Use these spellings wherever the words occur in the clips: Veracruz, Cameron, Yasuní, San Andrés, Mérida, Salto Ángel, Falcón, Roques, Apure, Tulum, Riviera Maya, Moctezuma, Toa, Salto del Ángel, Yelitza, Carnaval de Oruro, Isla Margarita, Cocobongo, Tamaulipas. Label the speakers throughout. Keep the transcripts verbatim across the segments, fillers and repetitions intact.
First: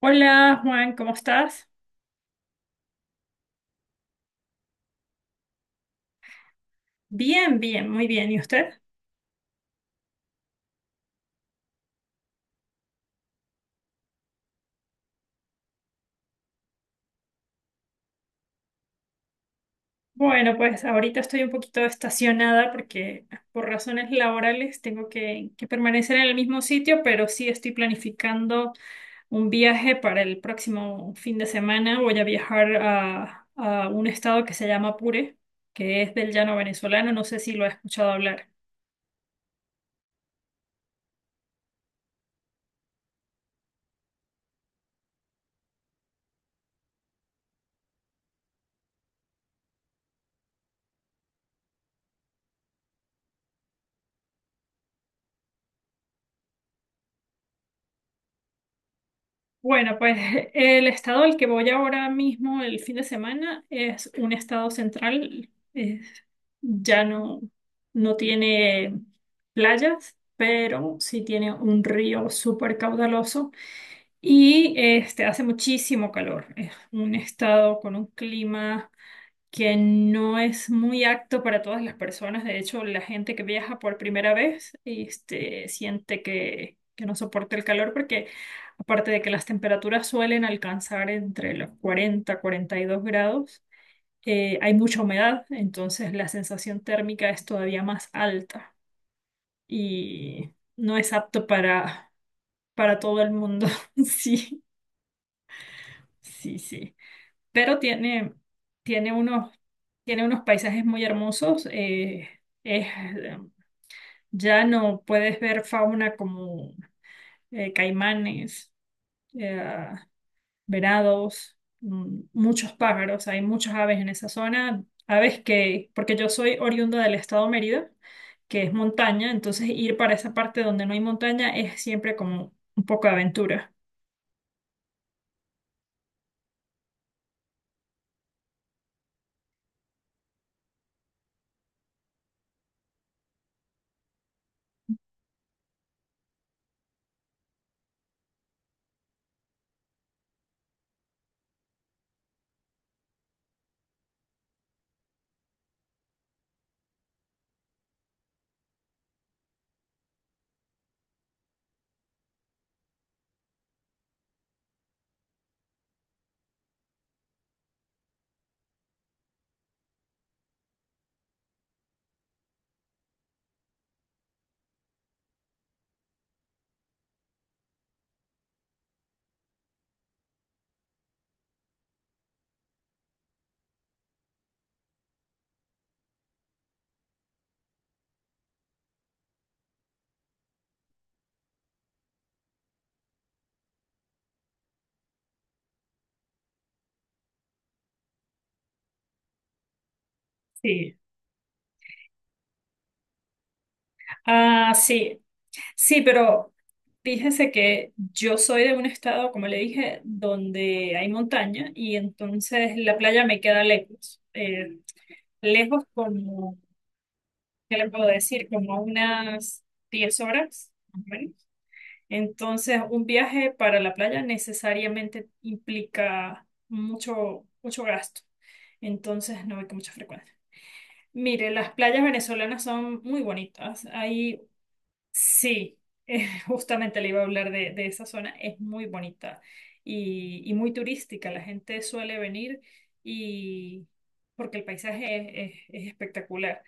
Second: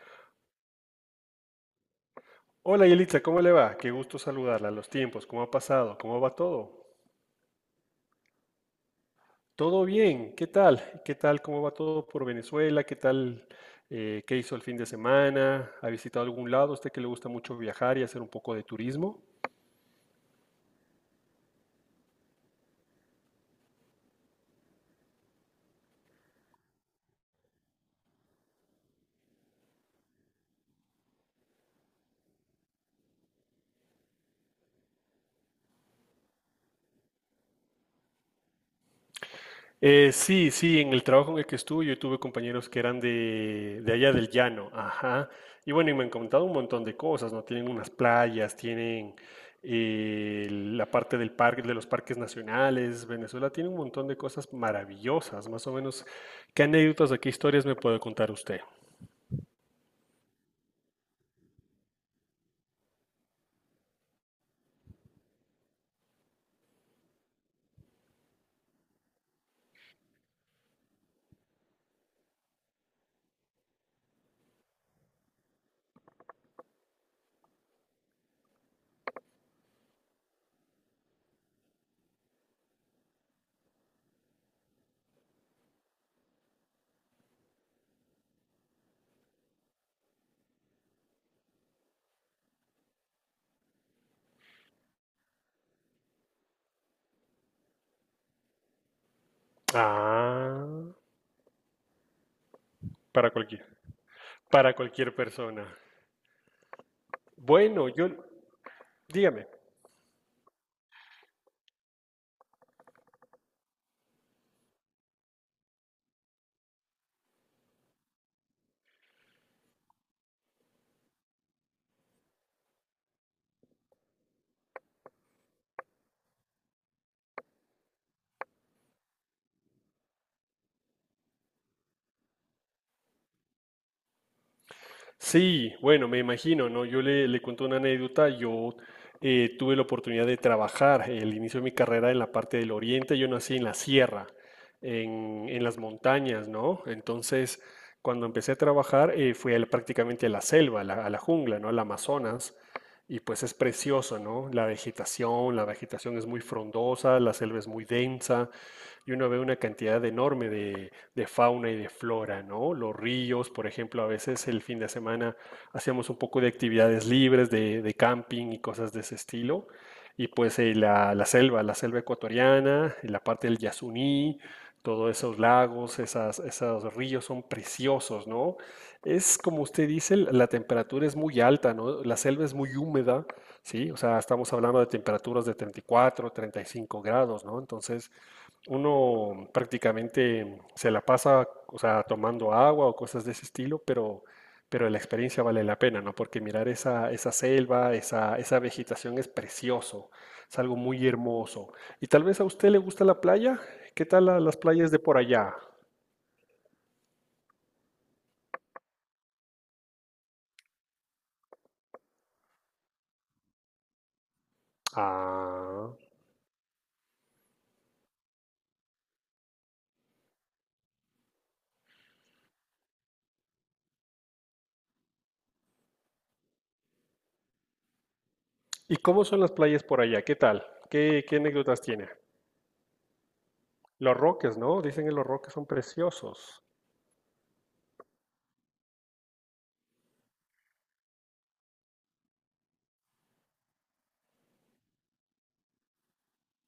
Speaker 1: Hola Juan, ¿cómo estás?
Speaker 2: Hola Yelitza, ¿cómo le va? Qué gusto saludarla. Los tiempos, ¿cómo ha pasado? ¿Cómo va todo?
Speaker 1: Bien, bien, muy bien. ¿Y usted?
Speaker 2: Todo bien, ¿qué tal? ¿Qué tal? ¿Cómo va todo por Venezuela? ¿Qué tal? Eh, ¿qué hizo el fin de semana? ¿Ha visitado algún lado? ¿A usted que le gusta mucho viajar y hacer un poco de turismo?
Speaker 1: Bueno, pues ahorita estoy un poquito estacionada porque por razones laborales tengo que, que permanecer en el mismo sitio, pero sí estoy planificando un viaje para el próximo fin de semana. Voy a viajar a, a un estado que se llama Apure, que es del llano venezolano. No sé si lo has escuchado hablar.
Speaker 2: Eh, sí, sí, en el trabajo en el que estuve yo tuve compañeros que eran de, de allá del llano, ajá. Y bueno, y me han contado un montón de cosas, ¿no? Tienen unas playas, tienen eh, la parte del parque, de los parques nacionales. Venezuela tiene un montón de cosas maravillosas, más o menos. ¿Qué anécdotas o qué historias me puede contar usted?
Speaker 1: Bueno, pues el estado al que voy ahora mismo el fin de semana es un estado central. Es ya no, no tiene playas, pero sí tiene un río súper caudaloso y este, hace muchísimo calor. Es un estado con un clima que no es muy apto para todas las personas. De hecho, la gente que viaja por primera vez, este, siente que, que no soporta el calor porque aparte de que las temperaturas suelen alcanzar entre los cuarenta, cuarenta y dos grados, eh, hay mucha humedad, entonces la sensación térmica es todavía más alta y
Speaker 2: Ah,
Speaker 1: no es apto para, para todo el
Speaker 2: para cualquier,
Speaker 1: mundo. Sí,
Speaker 2: para cualquier persona.
Speaker 1: sí, sí. Pero
Speaker 2: Bueno, yo,
Speaker 1: tiene, tiene
Speaker 2: dígame.
Speaker 1: unos Tiene unos paisajes muy hermosos. eh, es, eh, ya no puedes ver fauna como eh, caimanes, eh, venados, mm, muchos pájaros. Hay muchas aves en esa zona. Aves que, porque yo soy oriunda del estado Mérida, que es montaña, entonces ir para esa parte donde no hay montaña es siempre como un poco de aventura.
Speaker 2: Sí, bueno, me imagino, ¿no? Yo le, le cuento una anécdota. Yo eh, tuve la oportunidad de trabajar el inicio de mi carrera en la parte del oriente. Yo nací en la sierra, en, en las montañas, ¿no? Entonces, cuando empecé a trabajar, eh, fui al- prácticamente a la selva, a la, a la jungla, ¿no? Al Amazonas. Y pues es precioso, ¿no? La vegetación, la vegetación es muy frondosa, la selva es muy densa y uno ve una cantidad enorme de fauna y de flora, ¿no? Los ríos, por ejemplo, a veces el fin de semana hacíamos un poco de actividades libres, de, de camping y cosas de ese estilo. Y pues eh, la, la selva, la selva ecuatoriana, la parte del Yasuní, todos esos lagos, esas, esos ríos son preciosos, ¿no? Es como usted dice, l- la temperatura es muy alta, ¿no? La selva es muy húmeda, ¿sí? O sea, estamos hablando de temperaturas de treinta y cuatro, treinta y cinco grados, ¿no? Entonces, uno prácticamente se la pasa, o sea, tomando agua o cosas de ese estilo, pero, pero la experiencia vale la pena, ¿no? Porque mirar esa, esa selva, esa, esa vegetación es precioso, es algo
Speaker 1: Sí,
Speaker 2: muy hermoso. Y tal vez a usted le gusta la playa. ¿Qué tal la- las
Speaker 1: ah,
Speaker 2: playas de por
Speaker 1: sí,
Speaker 2: allá?
Speaker 1: sí, pero fíjese que yo soy de un estado, como le dije, donde hay montaña y entonces la playa me queda lejos. Eh, lejos
Speaker 2: Ah.
Speaker 1: como, ¿qué le puedo decir? Como unas diez horas, más o menos. Entonces, un viaje para la playa necesariamente implica mucho, mucho gasto.
Speaker 2: ¿Y cómo son
Speaker 1: Entonces,
Speaker 2: las
Speaker 1: no voy con
Speaker 2: playas
Speaker 1: mucha
Speaker 2: por allá?
Speaker 1: frecuencia.
Speaker 2: ¿Qué tal? ¿Qué, qué
Speaker 1: Mire, las
Speaker 2: anécdotas
Speaker 1: playas
Speaker 2: tiene?
Speaker 1: venezolanas son muy bonitas.
Speaker 2: Los
Speaker 1: Hay
Speaker 2: Roques, ¿no? Dicen que los Roques son
Speaker 1: Sí, eh,
Speaker 2: preciosos.
Speaker 1: justamente le iba a hablar de, de esa zona. Es muy bonita y, y muy turística. La gente suele venir y porque el paisaje es, es- es espectacular.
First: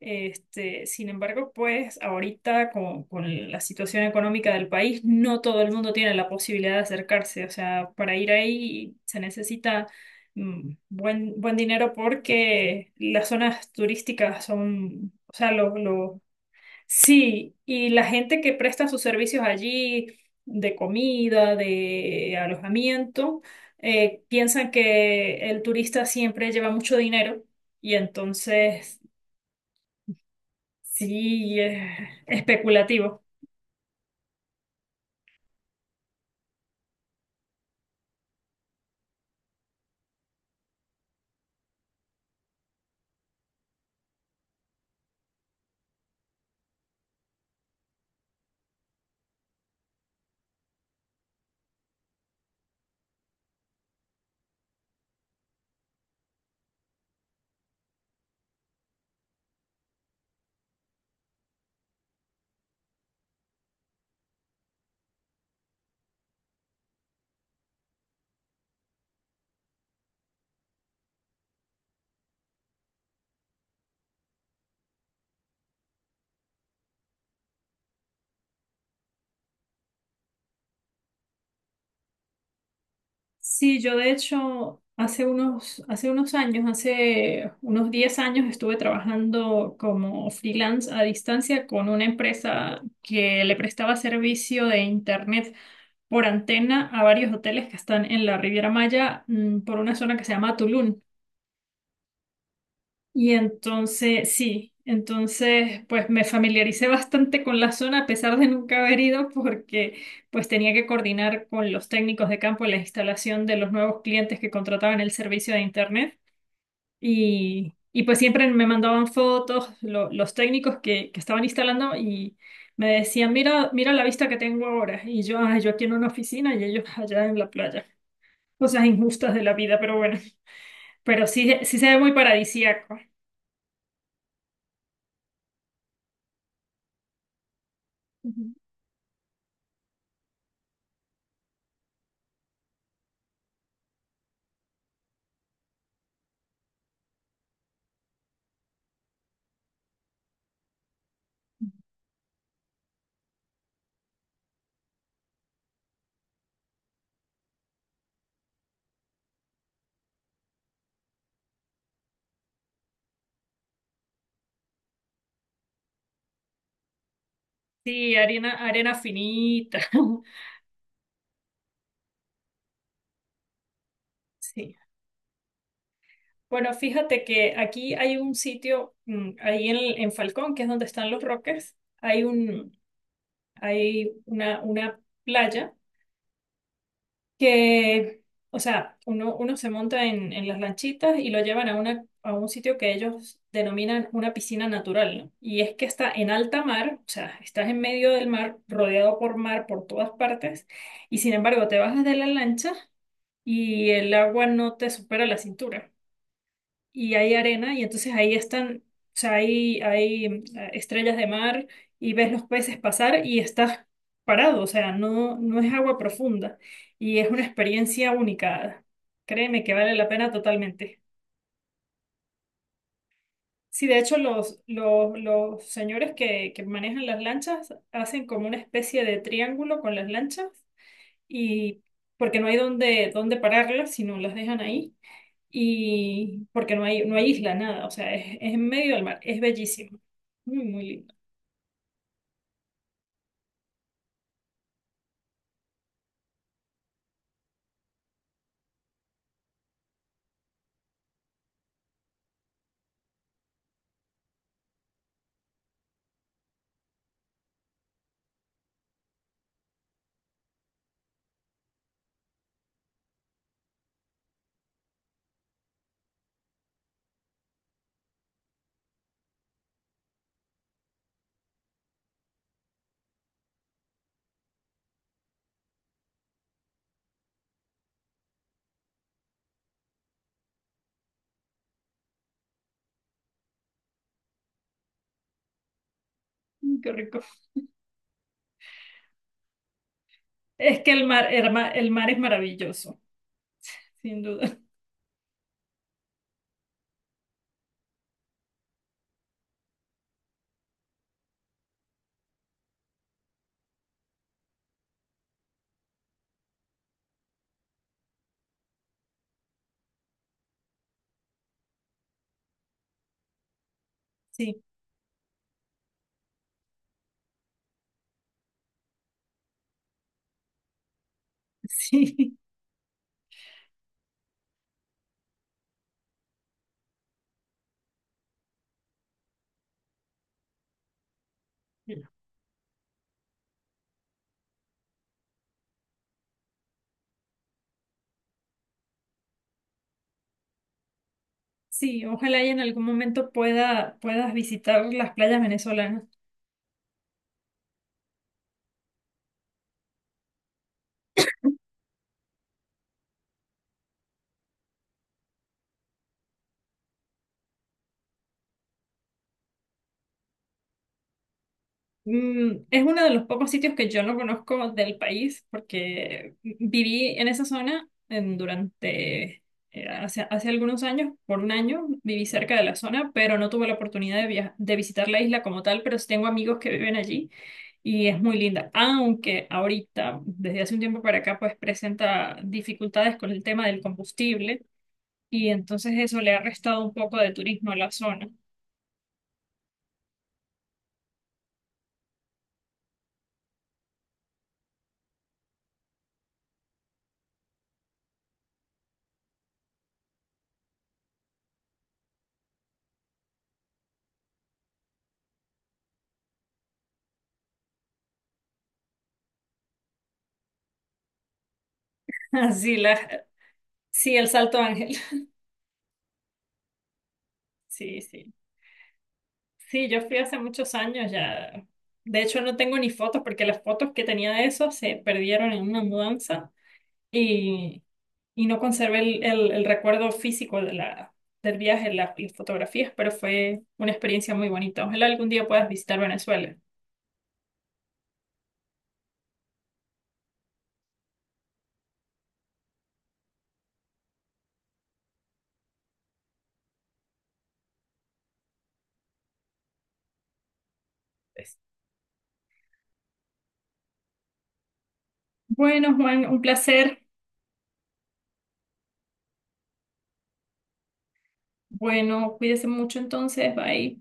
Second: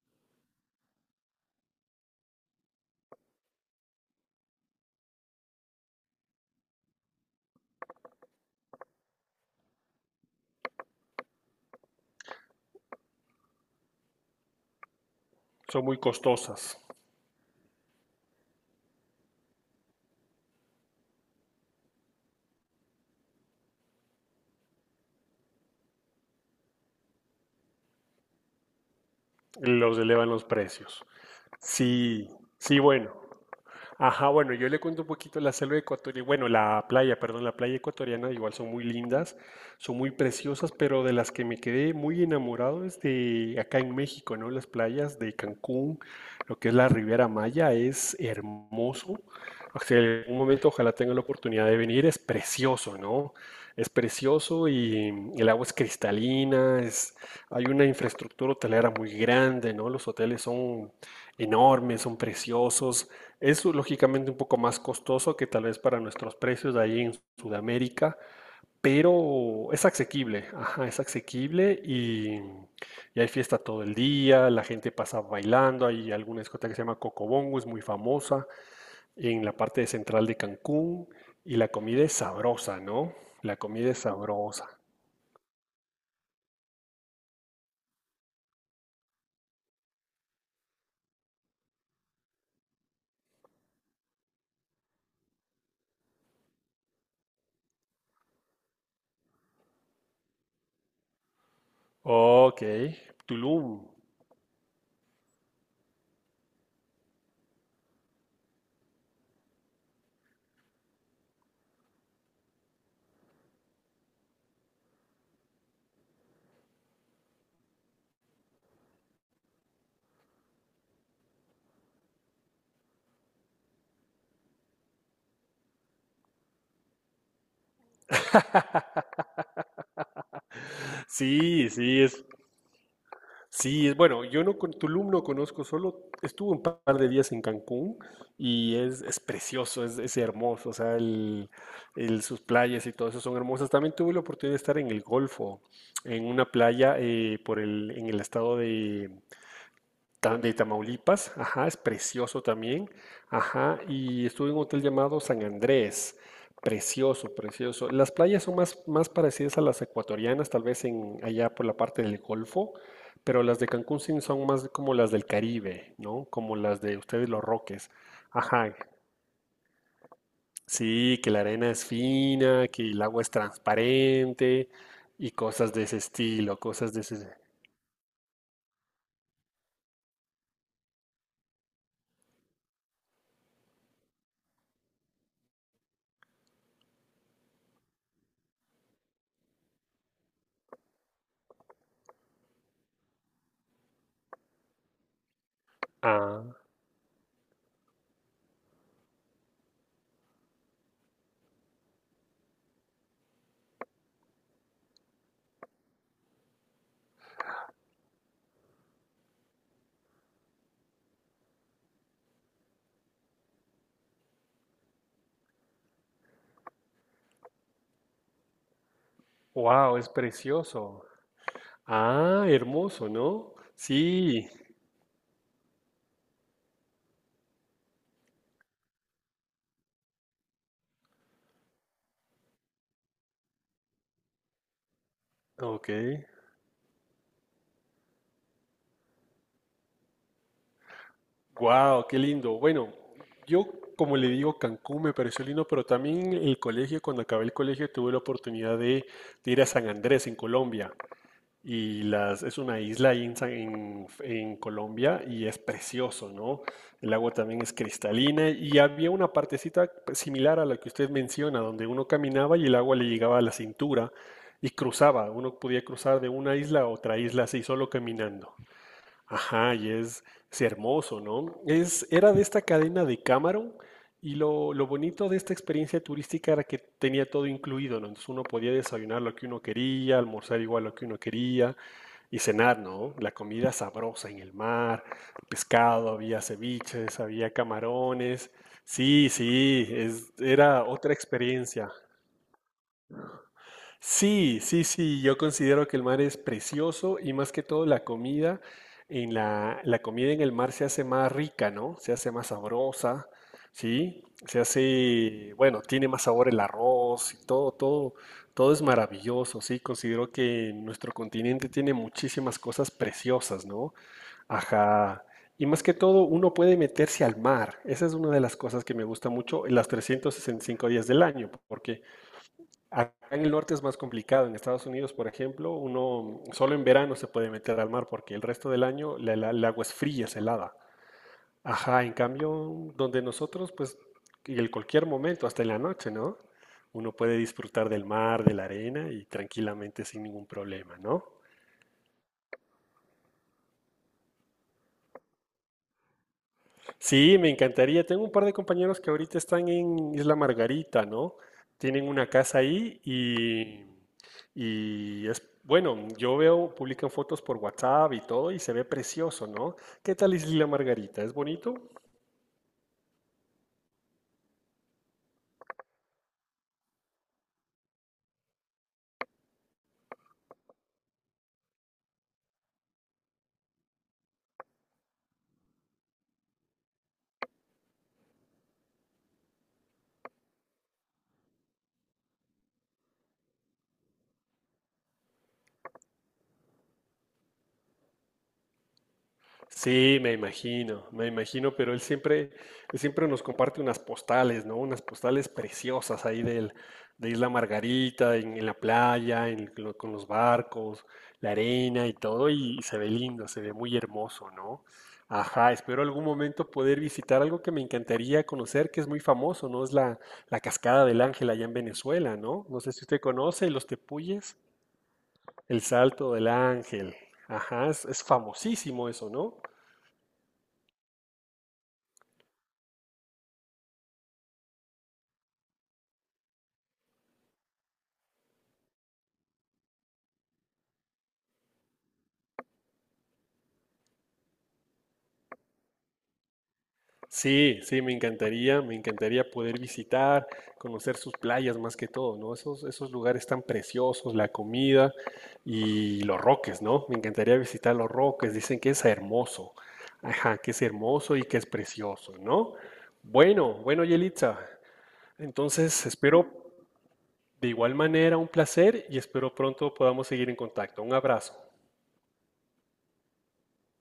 Speaker 1: Este, sin embargo, pues ahorita con, con la situación económica del país, no todo el mundo tiene la posibilidad de acercarse. O sea, para ir ahí se necesita mm, buen, buen dinero porque las zonas turísticas son, o sea, los
Speaker 2: Son muy costosas.
Speaker 1: Sí, y la gente que presta sus servicios allí, de comida, de alojamiento, eh, piensan que el turista siempre lleva mucho dinero y entonces
Speaker 2: Los elevan los precios.
Speaker 1: sí es
Speaker 2: Sí, sí, bueno.
Speaker 1: especulativo.
Speaker 2: Ajá, bueno, yo le cuento un poquito la selva ecuatoriana, bueno, la playa, perdón, la playa ecuatoriana igual son muy lindas, son muy preciosas, pero de las que me quedé muy enamorado es de acá en México, ¿no? Las playas de Cancún, lo que es la Riviera Maya, es hermoso. O sea, en algún momento ojalá tenga la oportunidad de venir, es precioso, ¿no? Es precioso y el agua es cristalina, es, hay una infraestructura hotelera muy grande, ¿no? Los hoteles son enormes, son preciosos. Es lógicamente un poco más costoso que tal vez para nuestros precios de ahí en Sudamérica, pero es asequible, ajá, es asequible y, y hay fiesta todo el día, la gente pasa bailando, hay alguna discoteca que se llama Cocobongo, es muy famosa en la parte central de Cancún y la comida es sabrosa, ¿no? La
Speaker 1: Sí,
Speaker 2: comida
Speaker 1: yo
Speaker 2: es
Speaker 1: de
Speaker 2: sabrosa.
Speaker 1: hecho hace unos, hace unos años, hace unos diez años estuve trabajando como freelance a distancia con una empresa que le prestaba servicio de internet por antena a varios hoteles que están en la Riviera Maya, mm, por una zona que se llama Tulum.
Speaker 2: Ok,
Speaker 1: Y
Speaker 2: Tulum.
Speaker 1: entonces, sí, entonces pues me familiaricé bastante con la zona a pesar de nunca haber ido porque pues tenía que coordinar con los técnicos de campo la instalación de los nuevos clientes que contrataban el servicio de internet y, y pues siempre me mandaban fotos lo- los técnicos que, que estaban instalando y me decían, "Mira, mira la vista que tengo ahora", y yo, "Ay, yo aquí en una oficina y ellos allá en la playa. Cosas injustas de la vida". Pero bueno, pero sí,
Speaker 2: Sí,
Speaker 1: sí se ve
Speaker 2: sí,
Speaker 1: muy
Speaker 2: es,
Speaker 1: paradisíaco.
Speaker 2: sí, es bueno, yo no con Tulum no conozco, solo estuve un par de días en Cancún y es, es precioso, es, es hermoso, o sea, el, el- sus playas y todo eso son hermosas. También tuve la oportunidad de estar en el Golfo, en una playa eh, por el, en el estado de, de Tamaulipas, ajá, es precioso también, ajá, y estuve en un hotel llamado San Andrés, precioso, precioso. Las playas son más, más parecidas a las ecuatorianas, tal vez en, allá por la parte del Golfo, pero las de Cancún sí son más como las del Caribe, ¿no? Como las de ustedes los Roques,
Speaker 1: Sí, arena,
Speaker 2: ajá,
Speaker 1: arena finita.
Speaker 2: sí, que la arena es fina, que el agua es transparente
Speaker 1: Sí.
Speaker 2: y cosas de ese estilo.
Speaker 1: Bueno,
Speaker 2: cosas de
Speaker 1: fíjate
Speaker 2: ese...
Speaker 1: que aquí hay un sitio, mm, ahí en, en Falcón, que es donde están los Roques. hay un, Hay una, una playa que, o sea, uno, uno se monta en, en las lanchitas y lo llevan a una, a un sitio que ellos denominan una piscina natural, ¿no? Y es que está en
Speaker 2: Ah,
Speaker 1: alta mar, o sea, estás en medio del mar, rodeado por mar por todas partes, y sin embargo te bajas de la lancha y el agua no te supera la cintura y hay arena y entonces ahí están, o sea, hay, hay mm, estrellas de mar y ves los peces pasar y estás parado, o sea, no, no es agua profunda y es una experiencia única. Créeme que vale
Speaker 2: wow,
Speaker 1: la
Speaker 2: es
Speaker 1: pena totalmente.
Speaker 2: precioso. Ah, hermoso, ¿no?
Speaker 1: Sí, de hecho
Speaker 2: Sí,
Speaker 1: los, los, los señores que, que manejan las lanchas hacen como una especie de triángulo con las lanchas, y porque no hay donde, donde pararlas, sino las dejan ahí,
Speaker 2: ok.
Speaker 1: y porque no hay, no hay isla, nada. O sea, es, es en medio del mar, es bellísimo, muy, muy lindo.
Speaker 2: Wow, qué lindo. Bueno, yo como le digo, Cancún me pareció lindo, pero también el colegio, cuando acabé el colegio, tuve la oportunidad de, de ir a San Andrés, en Colombia. Y las, es una isla ahí en, San- en- en Colombia y es precioso, ¿no? El agua también es cristalina y había una partecita similar a la que usted menciona, donde uno caminaba y el agua le llegaba a la cintura y cruzaba. Uno podía cruzar de una isla a otra isla así, solo caminando. Ajá, y es, es hermoso, ¿no? Es, era de esta cadena de Cameron y lo, lo bonito de esta experiencia turística era que tenía todo incluido, ¿no? Entonces uno podía desayunar lo que uno quería, almorzar igual lo que uno quería y cenar, ¿no? La comida sabrosa en el mar, pescado, había
Speaker 1: Mm, qué
Speaker 2: ceviches,
Speaker 1: rico.
Speaker 2: había camarones. Sí, sí, es-
Speaker 1: Es
Speaker 2: era
Speaker 1: que el
Speaker 2: otra
Speaker 1: mar, el mar, el
Speaker 2: experiencia.
Speaker 1: mar es maravilloso, sin duda.
Speaker 2: Sí, sí, sí, yo considero que el mar es precioso y más que todo la comida en la, la comida en el mar se hace más rica, ¿no? Se hace más sabrosa, ¿sí? Se hace, bueno, tiene más sabor el arroz y todo, todo, todo es maravilloso, ¿sí? Considero que nuestro continente tiene muchísimas cosas preciosas, ¿no?
Speaker 1: Sí,
Speaker 2: Ajá. Y más que todo, uno puede meterse al mar. Esa es una de las cosas que me gusta mucho en las trescientos sesenta y cinco días del año, porque
Speaker 1: sí,
Speaker 2: acá en el norte es más complicado. En Estados Unidos, por ejemplo, uno solo en verano se puede meter al mar porque el resto del año la- la- el agua es fría, es helada. Ajá, en cambio, donde nosotros, pues, en cualquier momento, hasta en la noche, ¿no? Uno puede disfrutar del mar, de la arena y tranquilamente sin ningún problema, ¿no?
Speaker 1: sí, ojalá y en algún momento pueda, puedas visitar las playas venezolanas.
Speaker 2: Sí, me encantaría. Tengo un par de compañeros que ahorita están en Isla Margarita, ¿no? Tienen una casa ahí y, y es, bueno, yo veo, publican fotos por WhatsApp y todo y se ve precioso, ¿no? ¿Qué tal Isla Margarita? ¿Es bonito?
Speaker 1: Mm, es uno de los pocos sitios que yo no conozco del país, porque viví en esa zona en- durante, eh, hace, hace algunos años, por un año, viví cerca de la zona, pero no tuve la oportunidad de, via- de visitar la isla como tal, pero sí tengo amigos que viven allí y es muy linda, aunque ahorita, desde hace un tiempo para acá, pues presenta dificultades con el tema del combustible y entonces eso le ha restado un poco de turismo a la zona.
Speaker 2: Sí, me imagino, me imagino, pero él siempre, él siempre nos comparte unas postales, ¿no? Unas postales preciosas ahí del, de Isla Margarita, en, en la playa, en lo- con los barcos, la arena y todo, y se ve lindo, se ve muy hermoso, ¿no? Ajá, espero algún momento poder visitar algo que me encantaría conocer, que es muy famoso, ¿no? Es la, la Cascada del Ángel allá en Venezuela, ¿no?
Speaker 1: Así
Speaker 2: No sé
Speaker 1: la,
Speaker 2: si usted conoce los
Speaker 1: sí, el
Speaker 2: tepuyes,
Speaker 1: Salto Ángel.
Speaker 2: el Salto del Ángel. Ajá,
Speaker 1: Sí,
Speaker 2: es es
Speaker 1: sí.
Speaker 2: famosísimo eso, ¿no?
Speaker 1: Sí, yo fui hace muchos años ya. De hecho, no tengo ni fotos, porque las fotos que tenía de eso se perdieron en una mudanza y, y no conservé el, el- el recuerdo físico de la, del viaje, la- las fotografías, pero fue una experiencia muy bonita. Ojalá algún día puedas visitar Venezuela.
Speaker 2: Sí, sí, me encantaría, me encantaría poder visitar, conocer sus playas más que todo, ¿no? Esos, esos lugares tan preciosos, la comida y los roques, ¿no? Me encantaría visitar los roques, dicen que es hermoso, ajá, que es hermoso y
Speaker 1: Pues,
Speaker 2: que es precioso, ¿no? Bueno, bueno, Yelitza,
Speaker 1: Bueno,
Speaker 2: entonces
Speaker 1: Juan, un
Speaker 2: espero
Speaker 1: placer.
Speaker 2: de igual manera un placer y espero pronto podamos seguir en contacto. Un abrazo.
Speaker 1: Bueno, cuídese mucho entonces. Bye.